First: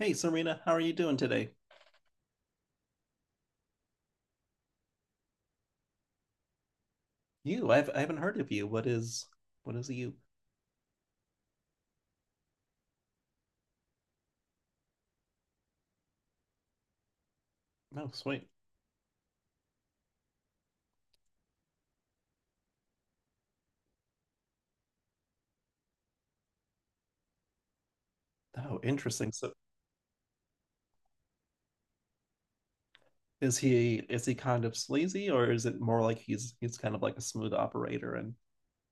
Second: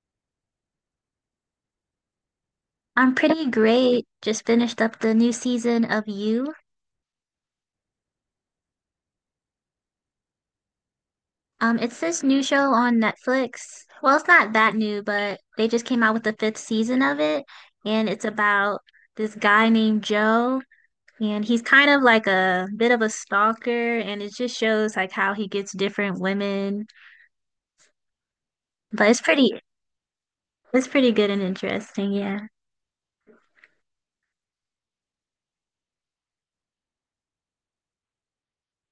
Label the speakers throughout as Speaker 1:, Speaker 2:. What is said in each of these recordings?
Speaker 1: Hey Serena, how are you doing today?
Speaker 2: I'm pretty great. Just finished up the new season of You.
Speaker 1: You, I haven't heard of you. What is you?
Speaker 2: It's this new show on Netflix. Well, it's not that new, but they just came out with the fifth season of it, and
Speaker 1: Oh,
Speaker 2: it's
Speaker 1: sweet.
Speaker 2: about this guy named Joe, and he's kind of like a bit of a stalker, and it just shows like how he gets different women.
Speaker 1: Oh,
Speaker 2: But
Speaker 1: interesting. So
Speaker 2: it's pretty good and interesting, yeah.
Speaker 1: is he kind of sleazy or is it more like he's kind of like a smooth operator and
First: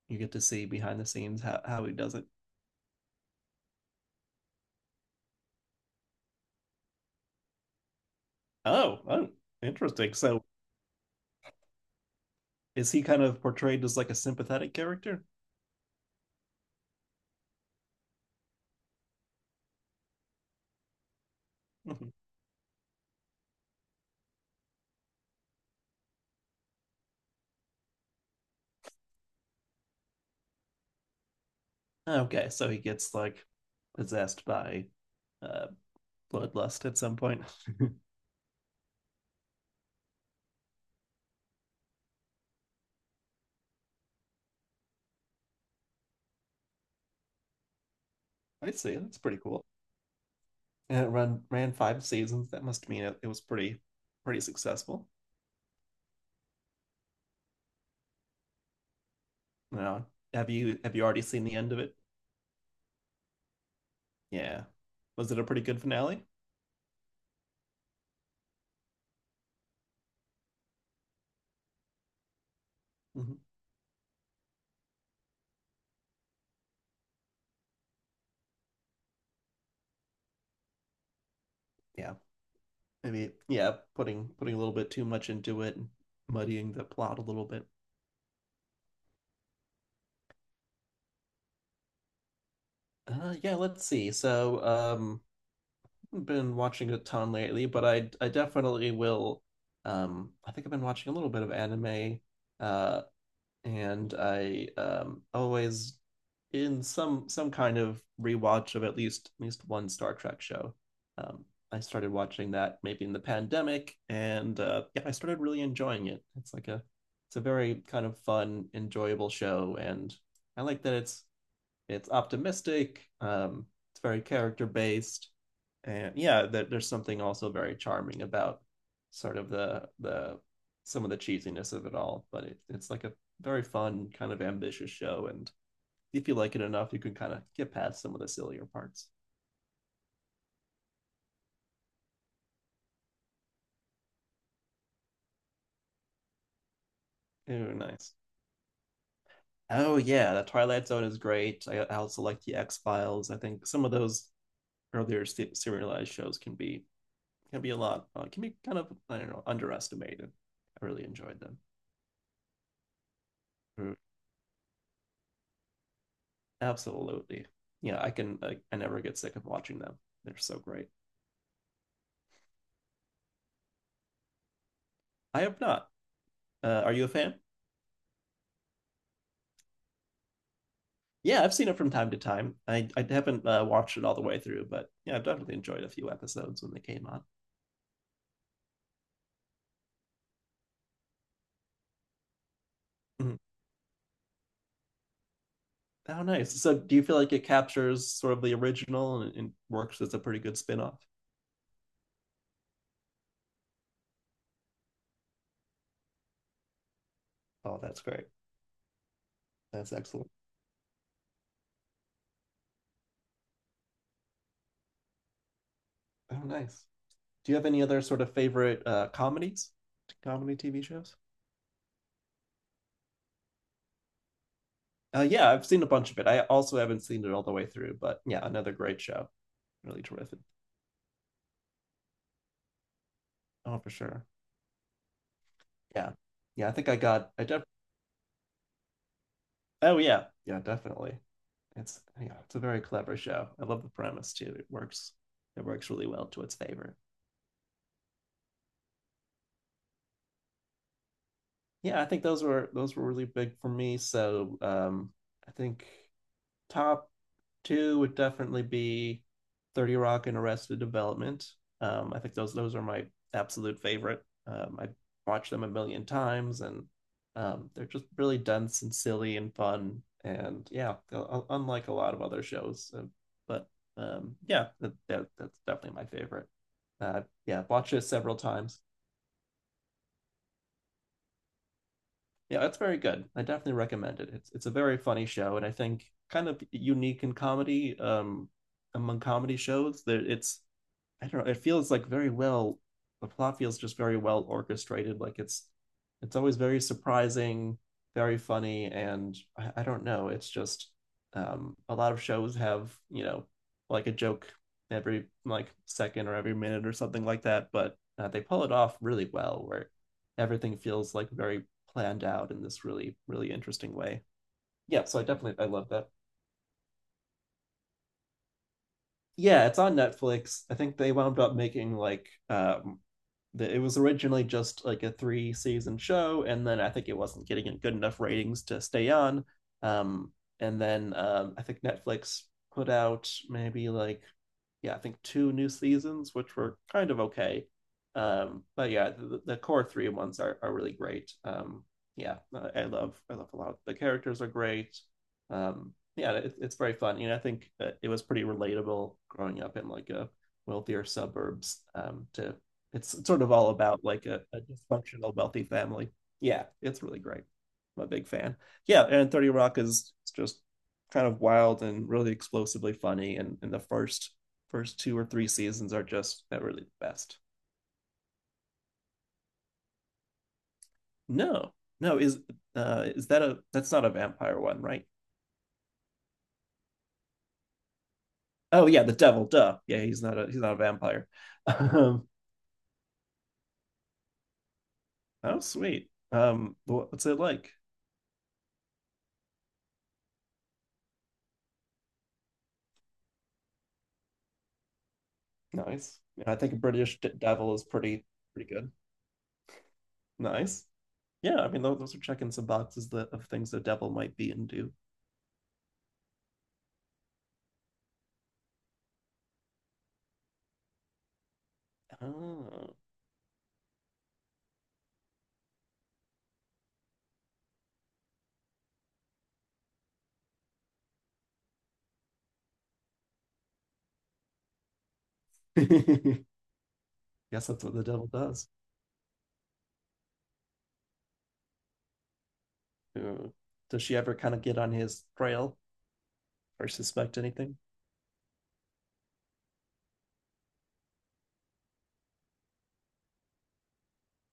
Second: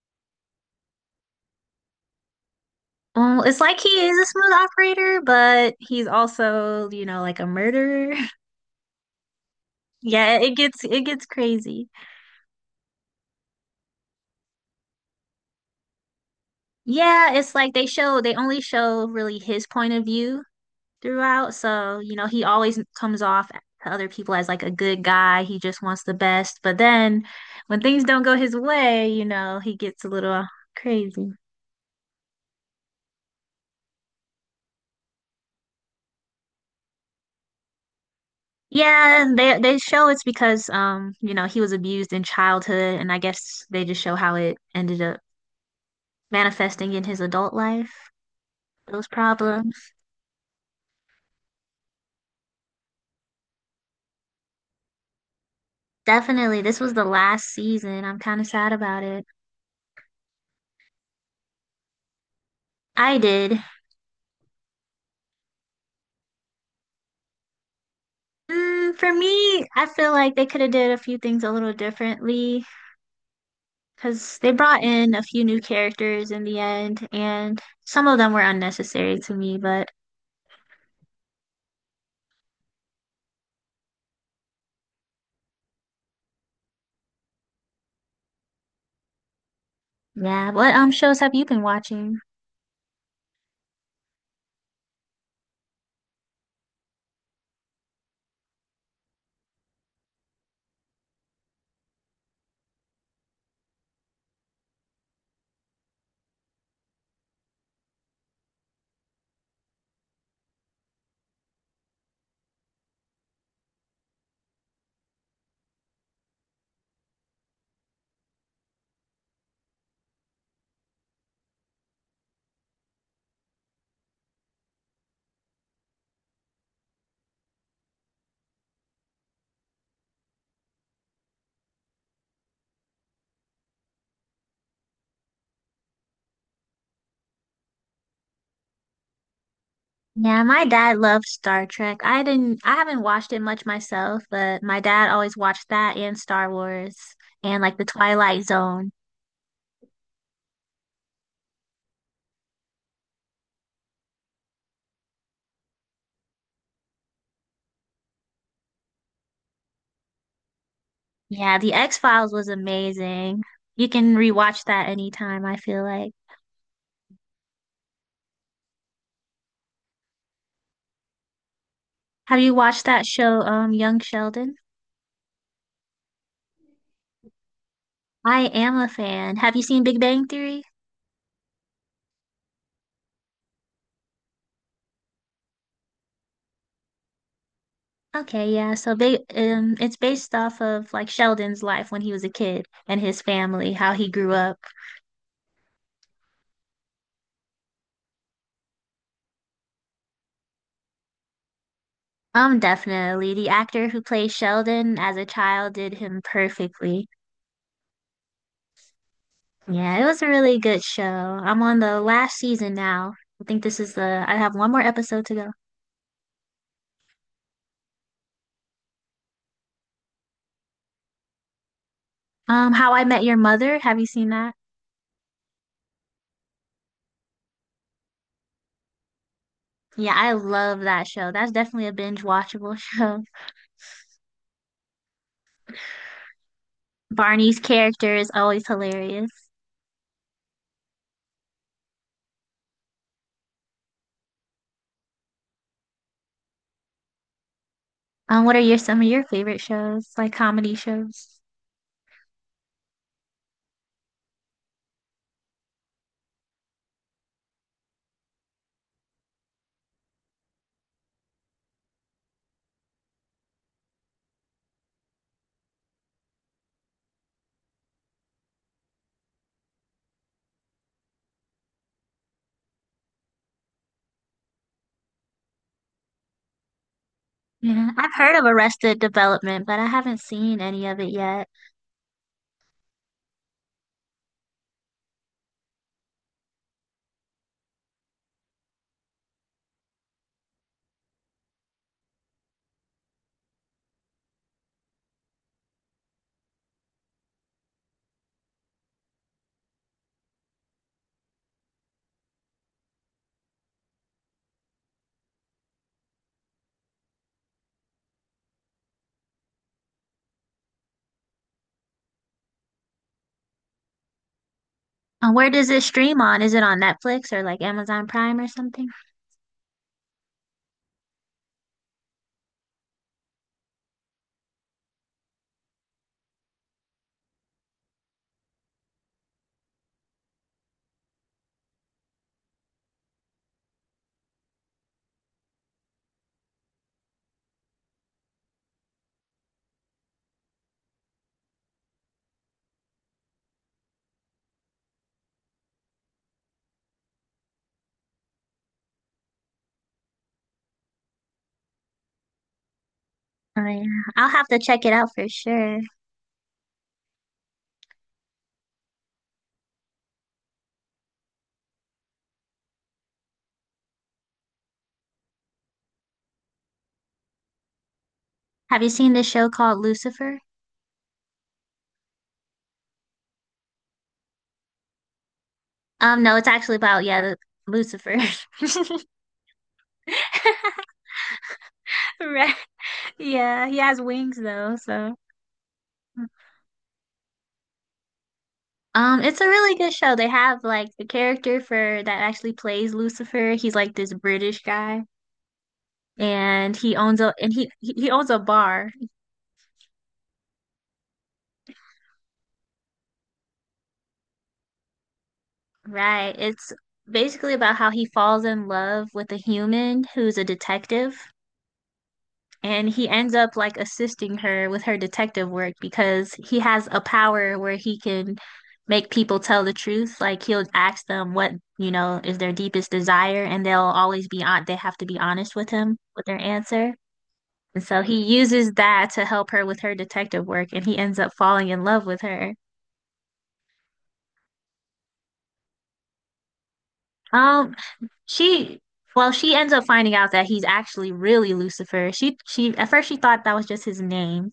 Speaker 1: you get to see behind the scenes how he does it?
Speaker 2: Well, it's like he is a smooth operator, but he's also, you know, like a murderer.
Speaker 1: Oh, oh, interesting.
Speaker 2: Yeah,
Speaker 1: So
Speaker 2: it gets crazy.
Speaker 1: is he kind of portrayed as like a sympathetic character?
Speaker 2: Yeah, it's like they only show really his point of view throughout. So,
Speaker 1: Mhm.
Speaker 2: you know, he always comes off to other people as like a good guy. He just wants the best. But then when things don't go his way, you know, he gets a little crazy.
Speaker 1: Okay, so he gets like possessed by uh bloodlust at some point.
Speaker 2: Yeah, they show it's because you know, he was abused in childhood and I guess they just show how it ended up manifesting in his adult life,
Speaker 1: I see.
Speaker 2: those
Speaker 1: That's pretty cool.
Speaker 2: problems.
Speaker 1: And it run ran five seasons. That must mean it was pretty successful.
Speaker 2: Definitely, this was the last season. I'm kind of sad about it.
Speaker 1: Now, have you already seen the end of it?
Speaker 2: I did.
Speaker 1: Yeah. Was it a pretty good finale?
Speaker 2: For me, I feel like they could have did a few things a little differently
Speaker 1: Hmm.
Speaker 2: because they brought in a few new characters in the end, and some of them were unnecessary to me. But
Speaker 1: Yeah. Maybe, yeah, putting a little bit too much into it, and muddying the plot a little bit.
Speaker 2: yeah, what shows have you been watching?
Speaker 1: Yeah, let's see. So, I've been watching a ton lately, but I definitely will. I think I've been watching a little bit of anime. Uh, and I always in some kind of rewatch of at least one Star Trek show. Um, I started watching that maybe in the pandemic, and yeah, I started really enjoying it. It's a very kind of fun, enjoyable show, and I like that it's optimistic, it's very character based, and yeah, there's something also very charming about sort of the some of the cheesiness of it all, but it's like a very fun kind of ambitious show, and if you like it enough you can kind of get past some of the sillier parts.
Speaker 2: Yeah, my dad loves Star Trek. I haven't watched it much myself, but my dad always watched that and Star Wars and
Speaker 1: Ooh,
Speaker 2: like the
Speaker 1: nice.
Speaker 2: Twilight Zone.
Speaker 1: Oh yeah, the Twilight Zone is great. I also like the x files I think some of those earlier serialized shows can be a lot, can be kind of, I don't know, underestimated. I really enjoyed them.
Speaker 2: Yeah, the X-Files was amazing. You
Speaker 1: Ooh.
Speaker 2: can rewatch that anytime, I feel like.
Speaker 1: Absolutely. Yeah, I can. I never get sick of watching them. They're so great.
Speaker 2: Have you watched that show, Young Sheldon?
Speaker 1: I have not. Are you a fan?
Speaker 2: I am a fan. Have you seen Big Bang Theory?
Speaker 1: Yeah, I've seen it from time to time. I haven't watched it all the way through, but yeah, I've definitely enjoyed a few episodes when they came on.
Speaker 2: Okay, yeah. So big, it's based off of like Sheldon's life when he was a kid and his
Speaker 1: Mhm.
Speaker 2: family, how he grew up.
Speaker 1: Oh, nice. So, do you feel like it captures sort of the original, and works as a pretty good spin-off?
Speaker 2: Definitely. The actor who plays Sheldon as a child did him perfectly.
Speaker 1: Oh, that's great. That's
Speaker 2: Yeah, it was a
Speaker 1: excellent.
Speaker 2: really good show. I'm on the last season now. I think I have one more episode to go.
Speaker 1: Oh, nice. Do you have any other sort of favorite comedies, comedy TV shows?
Speaker 2: How I Met Your Mother. Have you seen that?
Speaker 1: Yeah, I've seen a bunch of it. I also haven't seen it all the way through, but yeah, another great show. Really
Speaker 2: Yeah, I
Speaker 1: terrific.
Speaker 2: love that show. That's definitely a binge watchable show.
Speaker 1: Oh, for sure. Yeah. Yeah, I think I got I
Speaker 2: Barney's
Speaker 1: def
Speaker 2: character is always hilarious.
Speaker 1: oh yeah. Yeah, definitely. It's a very clever show. I love the premise too. It works really well to its favor.
Speaker 2: What are your some of your favorite shows, like comedy shows?
Speaker 1: Yeah, I think those were really big for me. So, I think top two would definitely be 30 Rock and Arrested Development. I think those are my absolute favorite. I watched them a million times, and they're just really dense and silly and fun. And yeah, unlike a lot of other shows, but yeah, that's definitely my favorite. Yeah, I've
Speaker 2: Yeah,
Speaker 1: watched it
Speaker 2: I've
Speaker 1: several
Speaker 2: heard of
Speaker 1: times.
Speaker 2: Arrested Development, but I haven't seen any of it yet.
Speaker 1: Yeah, it's very good. I definitely recommend it. It's a very funny show, and I think kind of unique in comedy, among comedy shows. There, it's, I don't know. It feels like very well. The plot feels just very well orchestrated. Like, it's always very surprising, very funny, and I don't know. It's just, a lot of shows have, like a joke every like second or every minute or something like that, but they pull it off really well, where everything feels like very planned out in this really interesting way. Yeah, so
Speaker 2: Where
Speaker 1: I
Speaker 2: does it
Speaker 1: love that.
Speaker 2: stream on? Is it on Netflix or like Amazon Prime or something?
Speaker 1: Yeah, it's on Netflix. I think they wound up making like, that it was originally just like a three season show, and then I think it wasn't getting good enough ratings to stay on. Um, and then, I think Netflix put out maybe like, yeah, I think two new seasons, which were kind of okay. But yeah, the core three ones are really great. Yeah, I love a lot. The characters are great. Yeah, it's very fun. You know, I think it was pretty relatable growing up in like a wealthier suburbs, to it's sort of
Speaker 2: Oh
Speaker 1: all
Speaker 2: yeah,
Speaker 1: about like
Speaker 2: I'll
Speaker 1: a,
Speaker 2: have to
Speaker 1: a
Speaker 2: check it out for
Speaker 1: dysfunctional wealthy
Speaker 2: sure.
Speaker 1: family. Yeah, it's really great. I'm a big fan. Yeah, and 30 Rock is just kind of wild and really explosively funny. And the first two or three seasons are just not really the best.
Speaker 2: Have you seen this show called Lucifer?
Speaker 1: No, no, is that a that's not a vampire one, right?
Speaker 2: No, it's actually about Lucifer.
Speaker 1: Oh yeah, the devil, duh. Yeah, he's not a vampire. Um,
Speaker 2: Right. Yeah, he has wings though, so.
Speaker 1: oh sweet. What's it like?
Speaker 2: It's a really good show. They have like the character for that actually plays Lucifer. He's like this British guy.
Speaker 1: Nice. Yeah, I think
Speaker 2: And
Speaker 1: a
Speaker 2: he owns
Speaker 1: British
Speaker 2: a and
Speaker 1: devil is
Speaker 2: he
Speaker 1: pretty
Speaker 2: owns a
Speaker 1: pretty
Speaker 2: bar.
Speaker 1: good. Nice. Yeah, I mean, those are checking some boxes that of things the devil might be and do.
Speaker 2: Right. It's basically about how he falls in love with a human who's a detective and
Speaker 1: Oh,
Speaker 2: he ends up like assisting her with her detective work because he has a power where he can make people tell the truth. Like he'll ask them what, you know, is their deepest desire and they have to be honest with him with their
Speaker 1: guess
Speaker 2: answer.
Speaker 1: that's what
Speaker 2: And so
Speaker 1: the
Speaker 2: he
Speaker 1: devil does.
Speaker 2: uses that to help her with her detective work and he ends up falling in love with her.
Speaker 1: Uh, Does she ever kind of get on his trail or suspect
Speaker 2: Um,
Speaker 1: anything?
Speaker 2: she Well, she ends up finding out that he's actually really Lucifer. She at first she thought that was just his name.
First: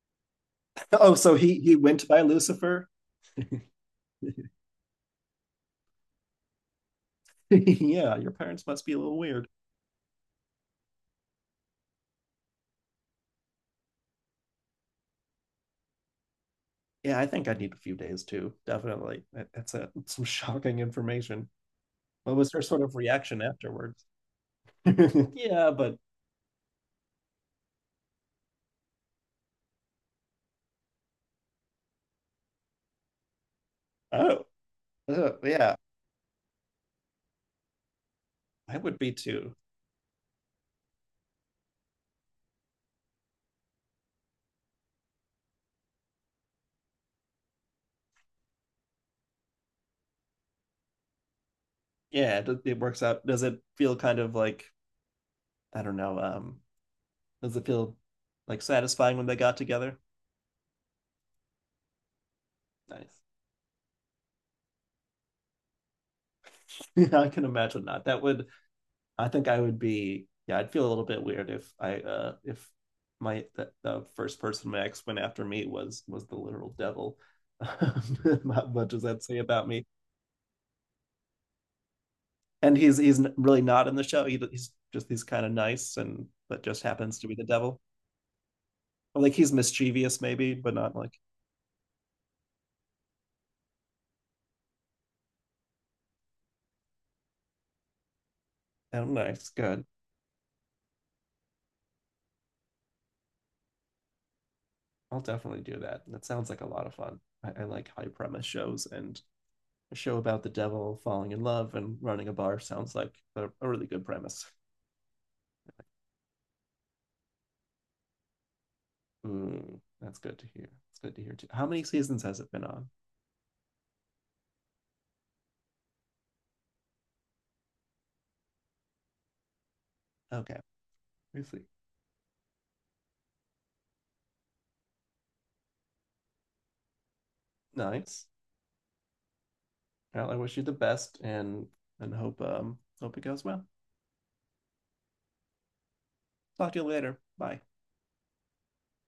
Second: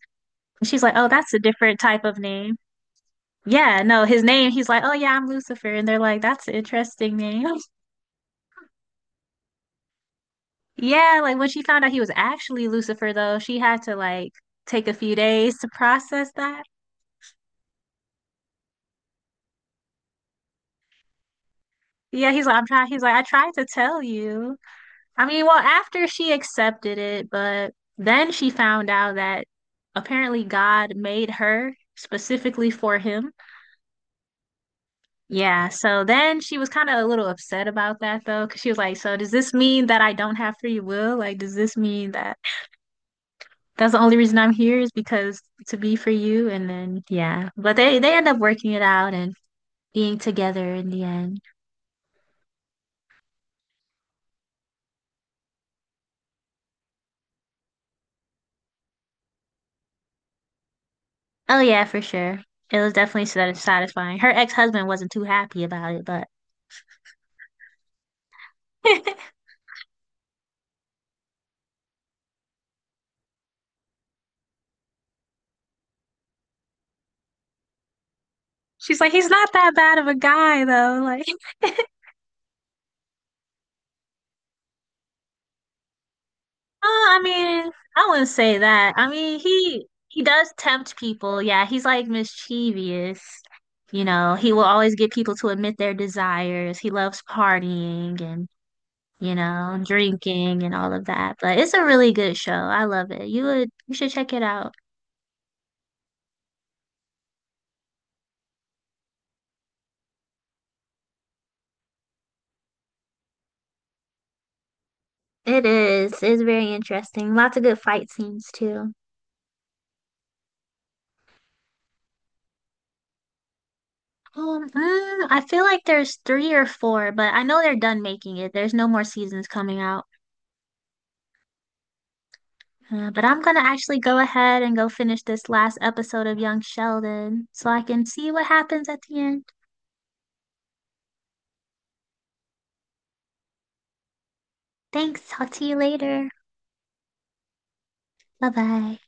Speaker 2: And she's like, "Oh,
Speaker 1: Oh,
Speaker 2: that's
Speaker 1: so
Speaker 2: a
Speaker 1: he
Speaker 2: different type
Speaker 1: went
Speaker 2: of
Speaker 1: by
Speaker 2: name."
Speaker 1: Lucifer?
Speaker 2: Yeah, no, his name, he's like, "Oh yeah, I'm Lucifer." And they're like, "That's an interesting name."
Speaker 1: Yeah, your parents must be a little weird.
Speaker 2: Yeah, like when she found out he was actually Lucifer though, she had to like take a few days to process that.
Speaker 1: Yeah, I think I need a few days too. Definitely. That's a, some shocking information.
Speaker 2: Yeah,
Speaker 1: What
Speaker 2: he's
Speaker 1: was
Speaker 2: like,
Speaker 1: her
Speaker 2: "I'm
Speaker 1: sort
Speaker 2: trying."
Speaker 1: of
Speaker 2: He's like, "I
Speaker 1: reaction
Speaker 2: tried to tell
Speaker 1: afterwards?
Speaker 2: you." I mean, well,
Speaker 1: Yeah, but
Speaker 2: after she accepted it, but then she found out that apparently God made her specifically for him.
Speaker 1: oh,
Speaker 2: Yeah,
Speaker 1: yeah,
Speaker 2: so then she was kind of a little upset about that though, because she
Speaker 1: I
Speaker 2: was like,
Speaker 1: would be
Speaker 2: so does this
Speaker 1: too.
Speaker 2: mean that I don't have free will? Like, does this mean that that's the only reason I'm here is because to be for you? And then, yeah, but they end up working it out and being together in the end.
Speaker 1: Yeah, it works out. Does it feel kind of like, I don't know. Does it feel like satisfying when they got together?
Speaker 2: Oh, yeah, for sure. It was
Speaker 1: Nice.
Speaker 2: definitely sat- satisfying. Her ex-husband wasn't too happy about it, but
Speaker 1: Yeah, I can imagine not. That would. I think I would be. Yeah, I'd feel a little bit weird if I if the first person my ex went after me was the literal devil. What
Speaker 2: she's
Speaker 1: does
Speaker 2: like,
Speaker 1: that
Speaker 2: he's
Speaker 1: say
Speaker 2: not
Speaker 1: about
Speaker 2: that
Speaker 1: me?
Speaker 2: bad of a guy though. Like,
Speaker 1: And he's really not in the show. He's just he's kind of nice and but just
Speaker 2: oh,
Speaker 1: happens
Speaker 2: I
Speaker 1: to be the
Speaker 2: mean,
Speaker 1: devil.
Speaker 2: I wouldn't say that. I
Speaker 1: Or like
Speaker 2: mean,
Speaker 1: he's mischievous
Speaker 2: he does
Speaker 1: maybe, but not
Speaker 2: tempt
Speaker 1: like,
Speaker 2: people. Yeah, he's like mischievous. You know, he will always get people to admit their desires. He loves partying and,
Speaker 1: I don't know.
Speaker 2: you
Speaker 1: It's
Speaker 2: know,
Speaker 1: good.
Speaker 2: drinking and all of that. But it's a really good show. I love it. You should check it out.
Speaker 1: I'll definitely do that. That sounds like a lot of fun. I like high premise shows, and a show about the devil falling in love and running a bar sounds like a really good premise.
Speaker 2: It is. It's very interesting. Lots of good fight scenes too.
Speaker 1: Mm, that's good to hear. It's good to hear too. How many seasons has it been on?
Speaker 2: I feel like there's three or four, but I know they're done making it. There's no more seasons coming out.
Speaker 1: Okay, we see.
Speaker 2: But I'm gonna actually go ahead and go finish this last episode of Young Sheldon so I can
Speaker 1: Nice.
Speaker 2: see what happens at the end.
Speaker 1: Well, I wish you the best and hope, hope it goes well.
Speaker 2: Thanks. I'll see you later.
Speaker 1: Talk to you later. Bye.
Speaker 2: Bye bye.